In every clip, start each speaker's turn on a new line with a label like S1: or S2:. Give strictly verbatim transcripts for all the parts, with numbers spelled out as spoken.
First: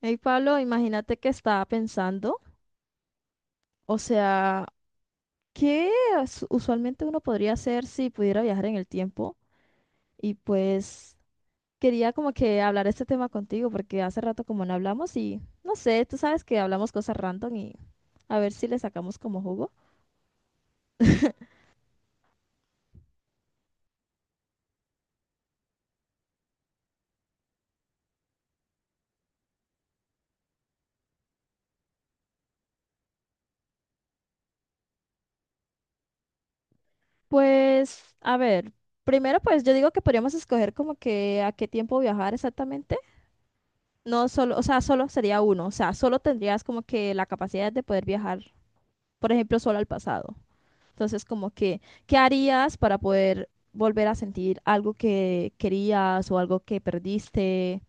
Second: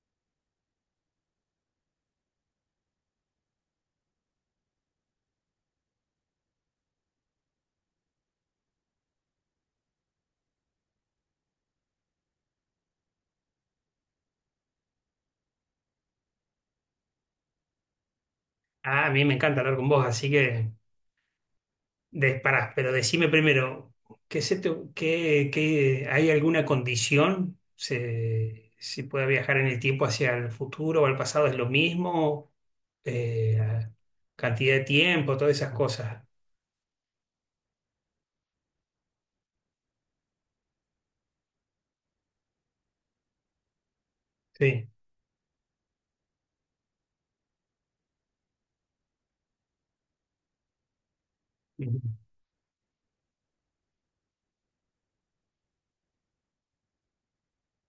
S1: Hey Pablo, imagínate que estaba pensando, o sea, ¿qué as- usualmente uno podría hacer si pudiera viajar en el tiempo? Y pues quería como que hablar este tema contigo porque hace rato como no hablamos y no sé, tú sabes que hablamos cosas random y a ver si le
S2: Ah, a
S1: sacamos
S2: mí me
S1: como
S2: encanta
S1: jugo.
S2: hablar con vos, así que disparás, pero decime primero, ¿qué se te- qué- qué- ¿hay alguna condición? ¿Se, si puede viajar en el tiempo hacia el futuro o al pasado? ¿Es lo mismo? Eh, Cantidad de tiempo, todas esas cosas.
S1: Pues, a ver, primero pues yo digo que podríamos escoger como que a qué tiempo viajar exactamente. No solo, o sea,
S2: Sí.
S1: solo sería uno, o sea, solo tendrías como que la capacidad de poder viajar, por ejemplo, solo al pasado. Entonces, como que,
S2: Ujú.
S1: ¿qué harías para poder volver a sentir algo que querías o algo que perdiste?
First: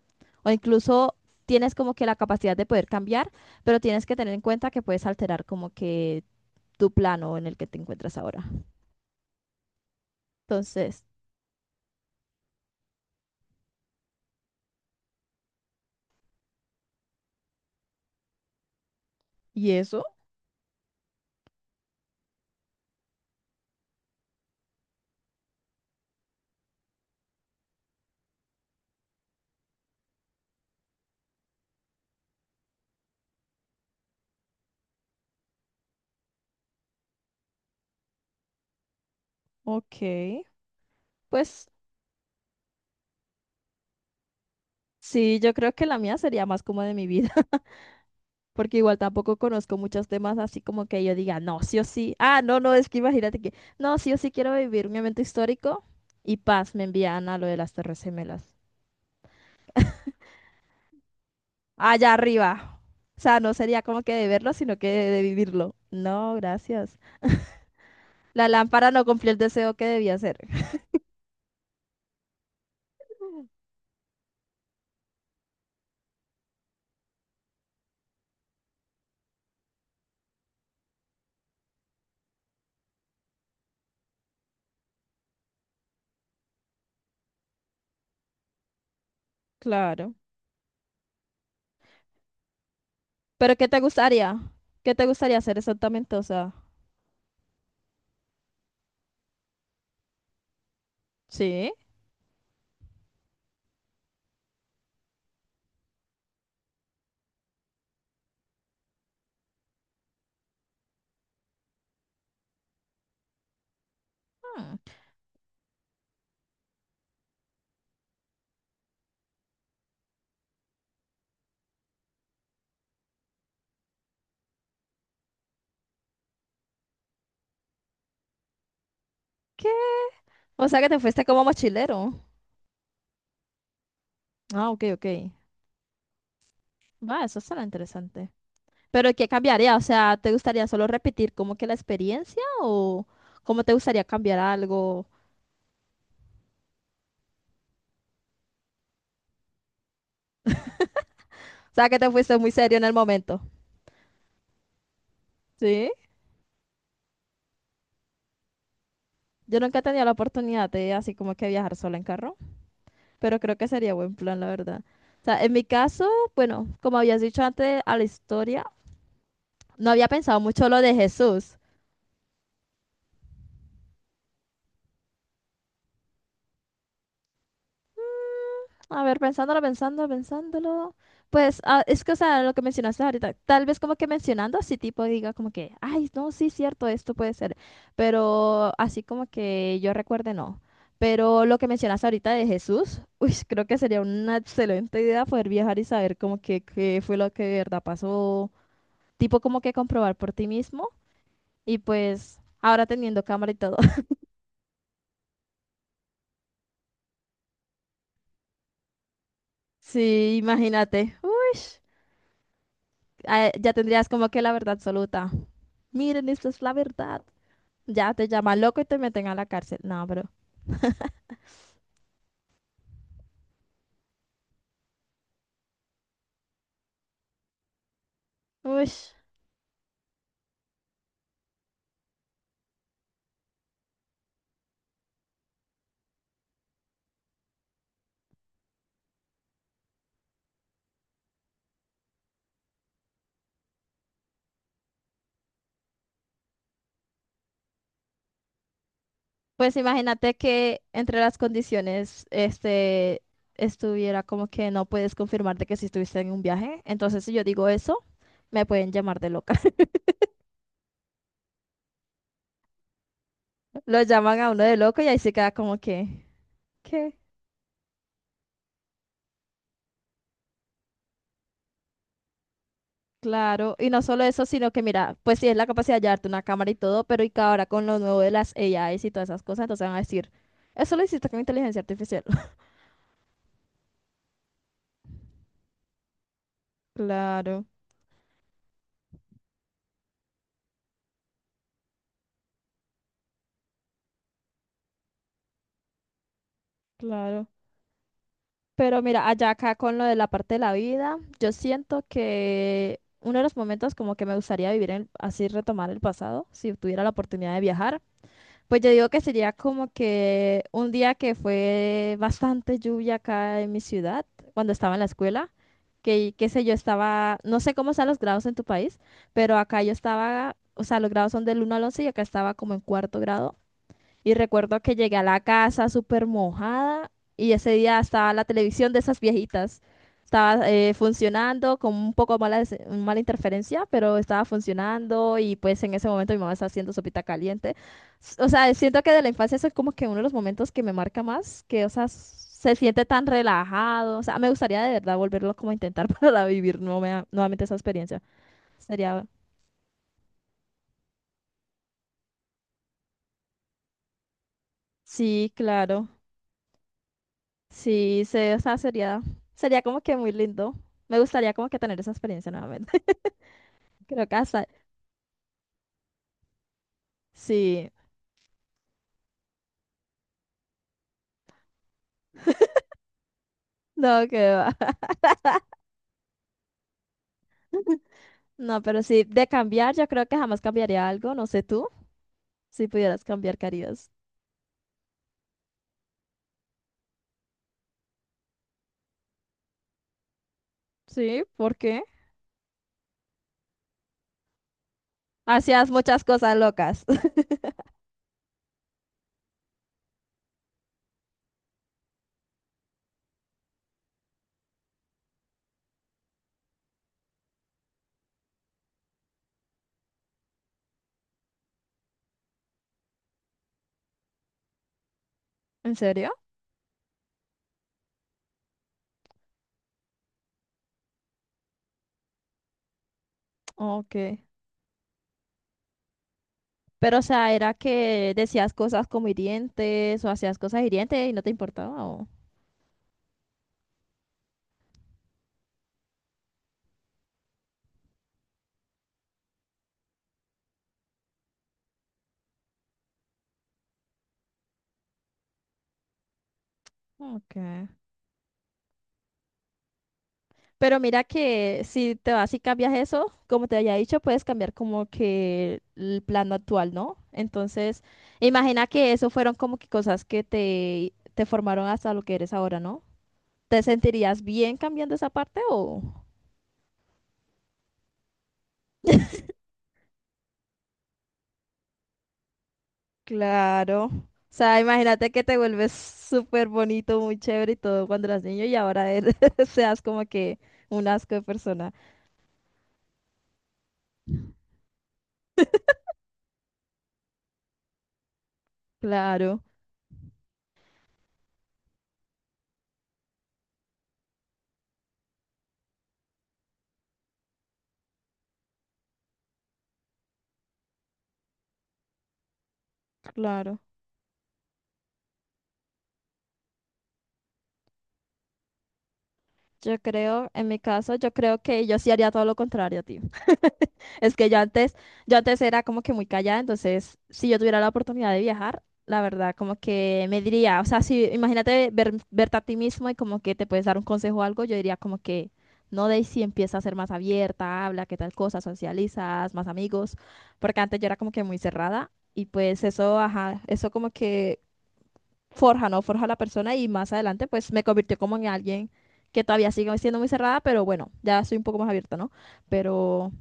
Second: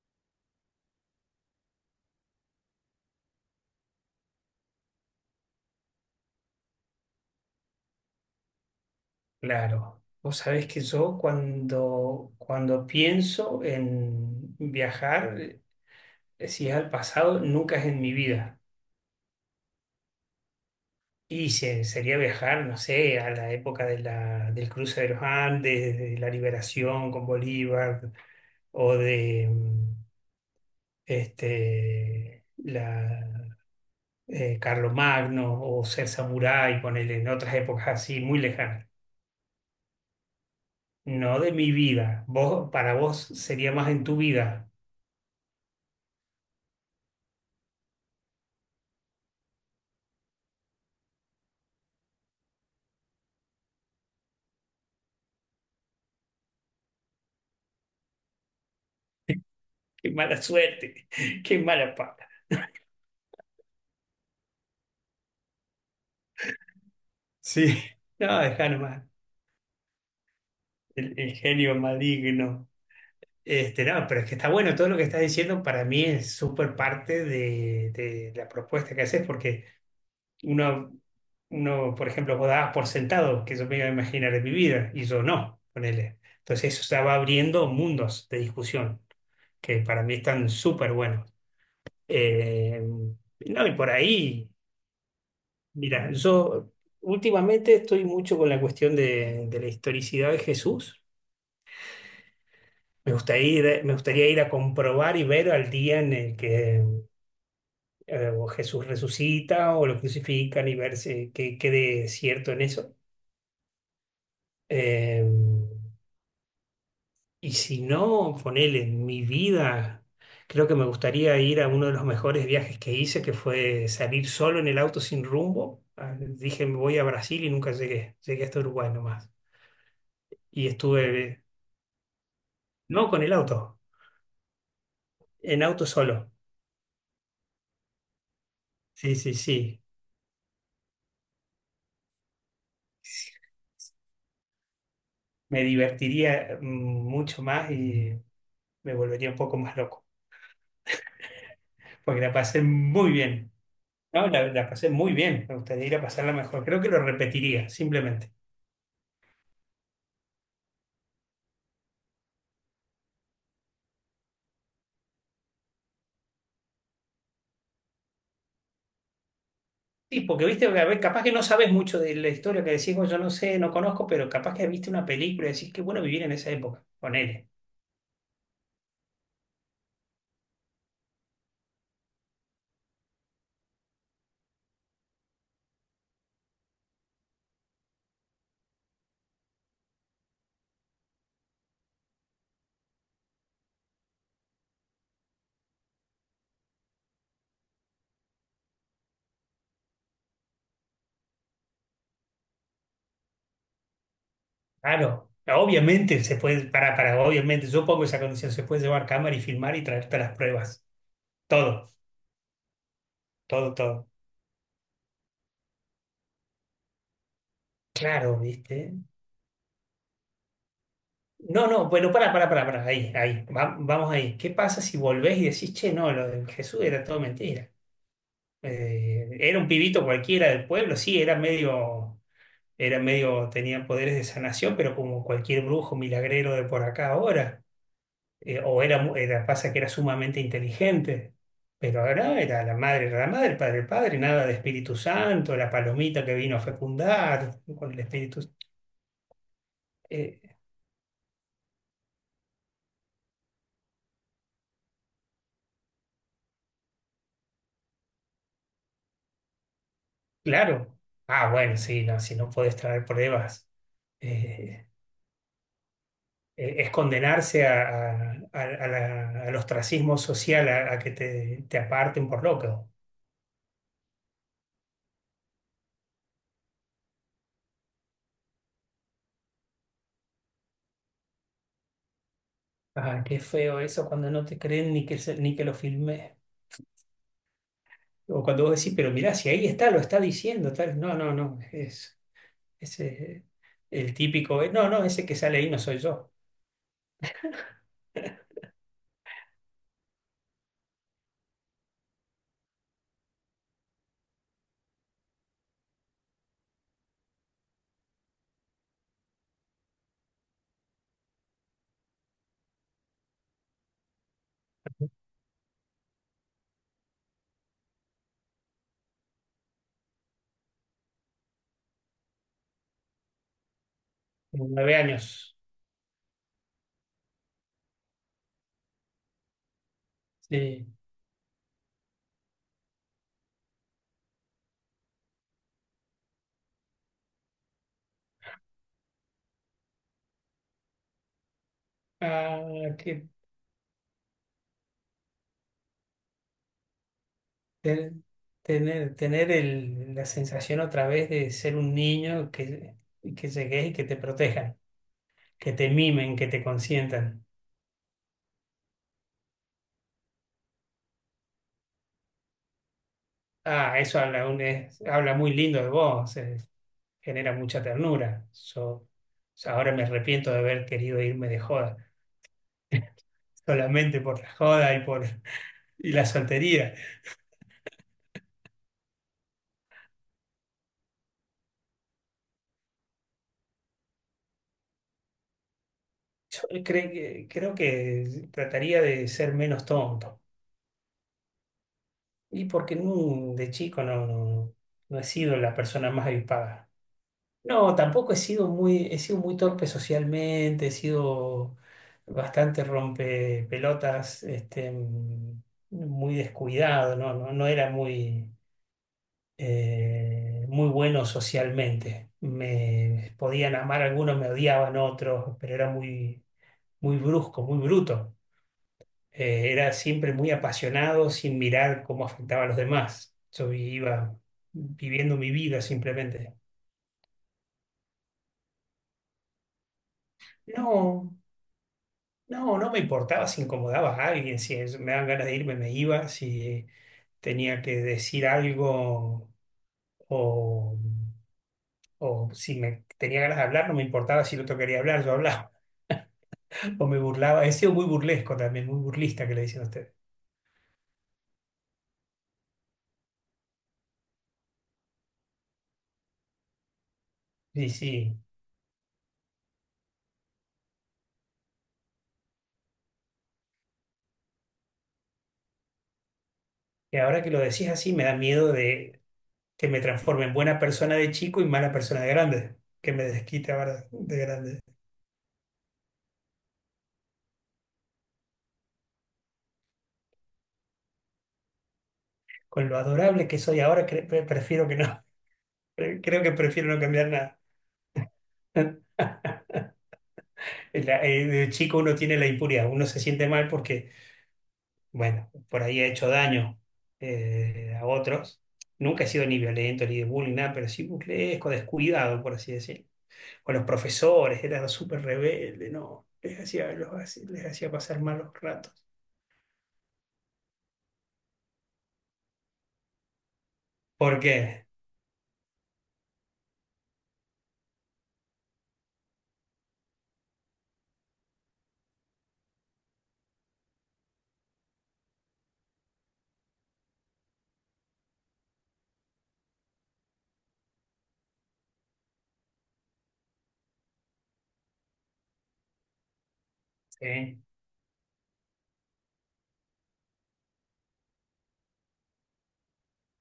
S1: O incluso tienes como que la capacidad de poder cambiar, pero tienes que tener en cuenta que puedes alterar como que tu plano en el que te encuentras ahora.
S2: Claro. Vos sabés que
S1: Entonces,
S2: yo cuando, cuando pienso en viajar, eh, si es al pasado, nunca es en mi vida.
S1: ¿y eso?
S2: Y se- sería viajar, no sé, a la época de la, del cruce de los Andes, de la liberación con Bolívar, o de mm, este, la, eh, Carlomagno, o ser samurái, ponerle en otras épocas así, muy lejanas.
S1: Ok.
S2: No de
S1: Pues
S2: mi vida. Vos, para vos sería más en tu vida.
S1: sí, yo creo que la mía sería más como de mi vida. Porque igual tampoco conozco muchos temas así como que yo diga, no, sí o sí. Ah, no, no, es que imagínate que, no, sí o sí quiero vivir un evento histórico y paz, me envían a lo de las Torres Gemelas.
S2: Qué mala suerte, qué mala
S1: Allá
S2: pata.
S1: arriba. O sea, no sería como que de verlo, sino que de, de vivirlo. No, gracias.
S2: Sí, no,
S1: La
S2: dejá
S1: lámpara no
S2: nomás.
S1: cumplió el deseo que debía hacer.
S2: El, el genio maligno. Este, no, pero es que está bueno todo lo que estás diciendo. Para mí es súper parte de, de la propuesta que haces, porque uno, uno, por ejemplo, vos dabas por sentado que yo me iba a imaginar en mi vida y yo no, ponele. Entonces eso se va abriendo mundos de discusión que para
S1: Claro.
S2: mí están súper buenos. Eh,
S1: Pero
S2: no,
S1: ¿qué
S2: y
S1: te
S2: por
S1: gustaría?
S2: ahí,
S1: ¿Qué te gustaría hacer
S2: mira,
S1: exactamente? O sea,
S2: yo últimamente estoy mucho con la cuestión de, de la historicidad de Jesús.
S1: ¿sí?
S2: Me gustaría ir, Me gustaría ir a comprobar y ver al día en el que eh, o Jesús resucita o lo crucifican y ver si- qué quede cierto en eso.
S1: Hmm.
S2: Eh, y si no, ponele, en mi vida, creo que me gustaría ir a uno de los mejores viajes que hice, que fue salir solo en el auto sin rumbo. Ah, dije, me voy a Brasil y nunca llegué. Llegué hasta Uruguay nomás.
S1: ¿Qué? O
S2: Y
S1: sea, que te fuiste
S2: estuve,
S1: como mochilero.
S2: no con el auto,
S1: Ah, ok, ok.
S2: en auto solo.
S1: Va, eso será interesante. Pero
S2: Sí,
S1: ¿qué
S2: sí,
S1: cambiaría? O
S2: sí.
S1: sea, ¿te gustaría solo repetir como que la experiencia o cómo te gustaría cambiar algo? O
S2: Me divertiría mm, mucho más y me volvería un poco más loco,
S1: sea, que te
S2: porque la
S1: fuiste muy
S2: pasé
S1: serio en el
S2: muy
S1: momento.
S2: bien. No, la, la pasé muy bien, me gustaría
S1: Sí.
S2: ir a pasarla mejor. Creo que lo repetiría, simplemente.
S1: Yo nunca he tenido la oportunidad de así como que viajar sola en carro, pero creo que sería buen plan, la verdad. O sea, en mi caso, bueno, como habías dicho antes a la historia, no había
S2: Sí,
S1: pensado
S2: porque viste,
S1: mucho
S2: a
S1: lo de
S2: ver, capaz que no
S1: Jesús.
S2: sabes mucho de la historia, que decís, "Oh, yo no sé, no conozco", pero capaz que viste una película y decís, qué bueno vivir en esa época. Ponele.
S1: A ver, pensándolo, pensándolo, pensándolo. Pues ah, es que, o sea, lo que mencionaste ahorita, tal vez como que mencionando así tipo diga como que, ay, no, sí, cierto, esto puede ser, pero así como que yo recuerde no. Pero lo que mencionaste ahorita de Jesús, uy, creo que sería una excelente idea poder viajar y saber como que qué fue lo que de verdad pasó, tipo como que comprobar por ti mismo y pues ahora teniendo cámara y todo.
S2: Claro, obviamente se puede, para, para, obviamente, yo pongo esa condición, se puede llevar cámara y filmar y traerte
S1: Sí,
S2: las pruebas.
S1: imagínate, uy,
S2: Todo,
S1: ah, ya
S2: todo, todo.
S1: tendrías como que la verdad absoluta. Miren, esta es la verdad. Ya te
S2: Claro,
S1: llaman loco y
S2: viste.
S1: te meten a la cárcel. No, bro.
S2: No, no, bueno, para, para, para, para, ahí, ahí, va- vamos ahí. ¿Qué pasa si volvés y decís, che, no, lo de Jesús era todo mentira?
S1: Uy,
S2: Eh, era un pibito cualquiera del pueblo, sí, era medio, era medio, tenía poderes de sanación, pero como cualquier brujo milagrero de por acá ahora, eh, o era, mu- era, pasa que era sumamente inteligente, pero ahora era la madre, era la madre, el padre, el padre, nada de Espíritu Santo, la palomita que vino a fecundar con el Espíritu.
S1: pues imagínate
S2: eh,
S1: que entre las condiciones, este, estuviera como que no puedes confirmarte que si estuviste en un viaje. Entonces, si yo digo eso, me pueden llamar de loca.
S2: claro, ah, bueno, sí, no, si no podés traer pruebas.
S1: Lo llaman a uno de
S2: eh,
S1: loco y ahí se queda como que,
S2: eh, es
S1: ¿qué?
S2: condenarse a, a- a- a la- al ostracismo social, a, a que te, te aparten por loco.
S1: Claro, y no solo eso, sino que mira, pues sí es la capacidad de llevarte una cámara y todo, pero y que ahora con lo nuevo de las A Is y todas esas cosas, entonces van a decir, eso lo hiciste con inteligencia artificial.
S2: Ah, qué feo eso cuando no te creen ni que, se- ni que lo filmé.
S1: Claro,
S2: O cuando vos decís, pero mirá, si ahí está, lo está diciendo, tal. No, no, no, es ese el típico, eh, no, no, ese que sale ahí no soy yo.
S1: claro. Pero mira, allá acá con lo de la parte de la vida, yo siento que uno de los momentos como que me gustaría vivir en, así retomar el pasado, si tuviera la oportunidad de viajar, pues yo digo que sería como que un día que fue bastante lluvia acá en mi ciudad, cuando estaba en la escuela, que qué sé yo, estaba, no sé cómo están los grados en tu país, pero acá yo estaba, o sea, los grados son del uno al once y acá estaba como en cuarto grado. Y
S2: Tengo
S1: recuerdo que
S2: Nueve
S1: llegué a la
S2: años.
S1: casa súper mojada y ese día estaba la televisión de esas viejitas. Estaba
S2: Sí.
S1: eh, funcionando con un poco mala, des- mala interferencia, pero estaba funcionando y pues en ese momento mi mamá estaba haciendo sopita caliente. S- O sea, siento que de la infancia eso es como que uno de los momentos que me marca más, que o sea, s- se
S2: Ah,
S1: siente tan
S2: que
S1: relajado. O sea, me gustaría de verdad volverlo como a intentar para vivir nueva- nuevamente esa
S2: te-
S1: experiencia.
S2: tener,
S1: Sería,
S2: tener el- la sensación otra vez de ser un niño, que, que llegues y que te protejan.
S1: sí,
S2: Que te
S1: claro.
S2: mimen, que te consientan.
S1: Sí, se, o sea, sería, sería como que muy lindo. Me gustaría como que tener esa experiencia nuevamente.
S2: Ah, eso
S1: Creo que
S2: habla, un-
S1: hasta,
S2: es- habla muy lindo de vos, eh, genera mucha
S1: sí,
S2: ternura. Yo O sea, ahora me arrepiento de haber querido irme de joda, solamente
S1: no, que
S2: por la joda
S1: va.
S2: y por y la soltería.
S1: No, pero sí, de cambiar, yo creo que jamás cambiaría algo. No sé tú, si pudieras cambiar, ¿qué harías?
S2: Yo cre- que- creo que trataría de ser menos tonto.
S1: Sí, ¿por qué?
S2: Y porque mm, de chico no, no, no he sido la
S1: Hacías
S2: persona
S1: muchas
S2: más
S1: cosas
S2: avispada.
S1: locas.
S2: No, tampoco he sido muy, he sido muy torpe socialmente, he sido bastante rompepelotas, este, mm, muy descuidado, no, no, no era muy, eh, muy bueno socialmente. Me podían amar algunos, me odiaban otros, pero era
S1: ¿En serio?
S2: muy, muy brusco, muy bruto. Eh, era siempre muy apasionado sin mirar cómo afectaba a los demás. Yo iba
S1: Ok.
S2: viviendo mi vida simplemente.
S1: Pero, o sea, era que decías cosas como hirientes o hacías cosas hirientes y
S2: No,
S1: no te importaba. o-
S2: no, no me importaba si incomodaba a alguien, si es- me daban ganas de irme, me iba, si tenía que decir algo o, o si me tenía ganas de hablar, no me importaba si el otro quería hablar, yo hablaba o me
S1: Ok.
S2: burlaba. He sido muy burlesco también, muy burlista, que le dicen a usted.
S1: Pero mira que si te vas y cambias eso, como te había dicho, puedes cambiar como que el plano actual, ¿no?
S2: Sí,
S1: Entonces,
S2: sí.
S1: imagina que eso fueron como que cosas que te, te formaron hasta lo que eres ahora, ¿no? ¿Te sentirías bien cambiando esa parte o...?
S2: Y ahora que lo decís así, me da miedo de que me transforme en buena persona de chico y mala persona de grande, que me desquite
S1: Claro.
S2: ahora
S1: O
S2: de
S1: sea,
S2: grande.
S1: imagínate que te vuelves súper bonito, muy chévere y todo cuando eras niño y ahora eres, seas como que un asco de persona.
S2: Con lo adorable que soy ahora, cre- pre- prefiero que no. Creo que prefiero no cambiar nada.
S1: Claro,
S2: La- eh, de chico uno tiene la impuridad, uno se siente mal porque, bueno, por ahí ha hecho daño eh, a otros. Nunca he sido ni violento ni de bullying, nada, pero sí burlesco, descuidado, por así decirlo. Con
S1: claro.
S2: los profesores, era súper rebelde, no, les hacía, los hac- les hacía pasar malos ratos.
S1: Yo creo, en mi caso, yo creo que yo sí haría todo lo contrario, tío. Es
S2: ¿Por
S1: que yo
S2: qué?
S1: antes, yo antes era como que muy callada, entonces si yo tuviera la oportunidad de viajar, la verdad, como que me diría, o sea, si imagínate ver, verte a ti mismo y como que te puedes dar un consejo o algo, yo diría como que, no, Daisy, empieza a ser más abierta, habla, qué tal cosa, socializas, más amigos, porque antes yo era como que muy cerrada y pues eso, ajá, eso como que forja, ¿no? Forja a la persona y más adelante
S2: Sí.
S1: pues me convirtió como en alguien que todavía sigue siendo muy cerrada, pero bueno, ya soy un poco más abierta, ¿no? Pero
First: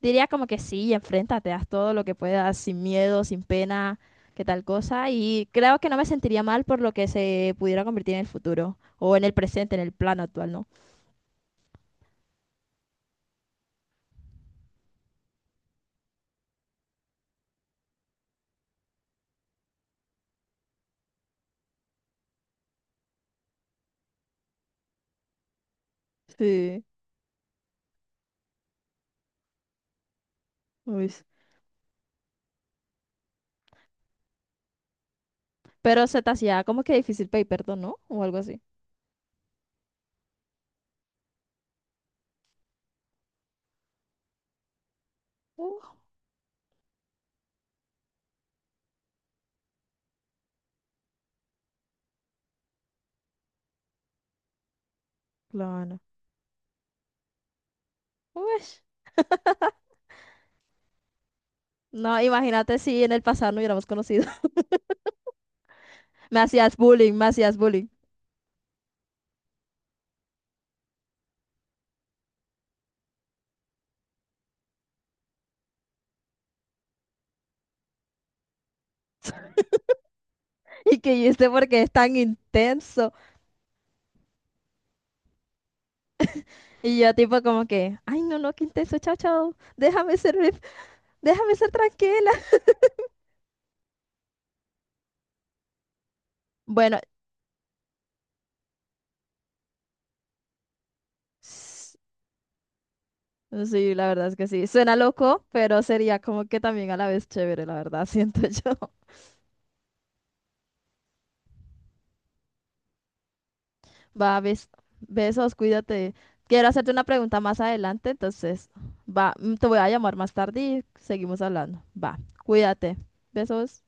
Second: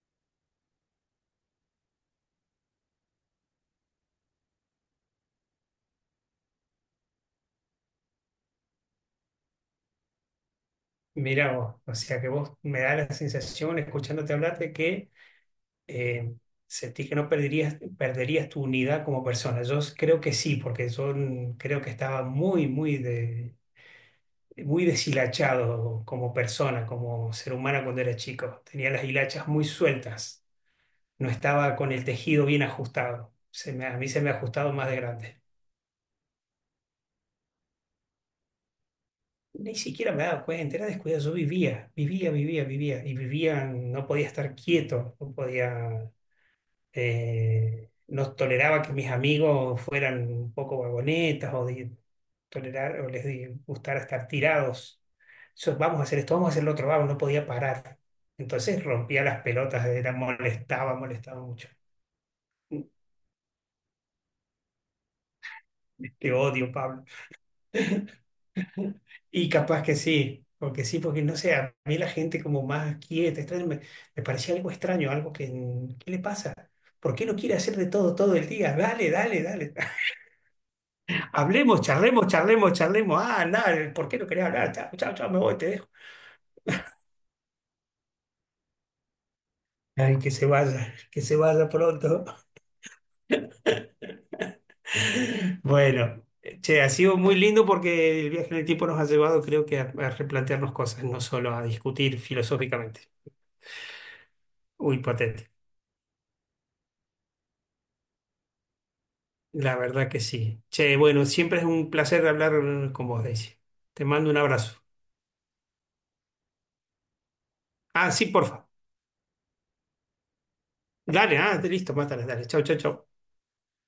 S1: diría como que sí, enfréntate, haz todo lo que puedas, sin miedo, sin pena, que tal cosa. Y creo que no me sentiría mal por lo que se pudiera convertir en el futuro o en el presente, en el plano actual, ¿no?
S2: Mira vos, o sea que vos me da la sensación, escuchándote hablar, de que eh, ¿sentís que no perderías, perderías tu unidad como persona? Yo creo que sí, porque yo mm, creo que estaba muy, muy, de, muy deshilachado como
S1: Sí,
S2: persona, como ser humano cuando era chico. Tenía las hilachas muy sueltas,
S1: uy.
S2: no estaba con el tejido bien ajustado. Se me- a mí se me ha ajustado más de grande.
S1: Pero se te hacía como que difícil pedir perdón, ¿no? O algo así.
S2: Ni siquiera me daba cuenta, era descuidado. Yo vivía, vivía, vivía, vivía. Y vivía, no podía estar quieto, no
S1: Uh,
S2: podía. Eh, no toleraba que mis amigos fueran un poco vagonetas o de tolerar o les de- gustara estar tirados. So, vamos
S1: plano.
S2: a hacer esto, vamos a hacer lo otro, vamos, no podía parar.
S1: Uy.
S2: Entonces rompía las pelotas, era molestaba, molestaba mucho.
S1: No, imagínate si en el pasado no hubiéramos conocido.
S2: Te
S1: Me
S2: odio,
S1: hacías
S2: Pablo.
S1: bullying, me hacías bullying.
S2: Y capaz que sí, porque sí, porque no sé, a mí la gente como más quieta, extraña, me me parecía algo extraño, algo que, ¿qué le pasa? ¿Por qué no quiere hacer de todo todo el día? Dale, dale, dale.
S1: Y que yo este
S2: Hablemos,
S1: porque es tan
S2: charlemos, charlemos,
S1: intenso.
S2: charlemos. Ah, nada, ¿por qué no quería hablar? Chao, chao, chao, me voy, te dejo.
S1: Y yo tipo como que, ay, no, no, qué intenso, chao, chao. Déjame
S2: Ay, que
S1: ser,
S2: se vaya, que se
S1: déjame
S2: vaya
S1: ser
S2: pronto.
S1: tranquila.
S2: Bueno, che, ha
S1: Bueno,
S2: sido muy lindo, porque el viaje en el tiempo nos ha llevado, creo que, a, a replantearnos cosas, no solo a
S1: s-
S2: discutir filosóficamente
S1: sí, la verdad es que sí.
S2: o
S1: Suena loco,
S2: hipotético.
S1: pero sería como que también a la vez chévere, la verdad, siento yo.
S2: La verdad que sí. Che, bueno, siempre es un placer hablar con vos, Daisy. Te mando un
S1: Va, bes-
S2: abrazo.
S1: besos, cuídate. Quiero hacerte una pregunta más adelante,
S2: Ah, sí, porfa.
S1: entonces, va, mm, te voy a llamar más tarde y
S2: Dale,
S1: seguimos
S2: ah,
S1: hablando.
S2: listo,
S1: Va,
S2: mátala, dale. Chau, chau,
S1: cuídate.
S2: chau.
S1: Besos.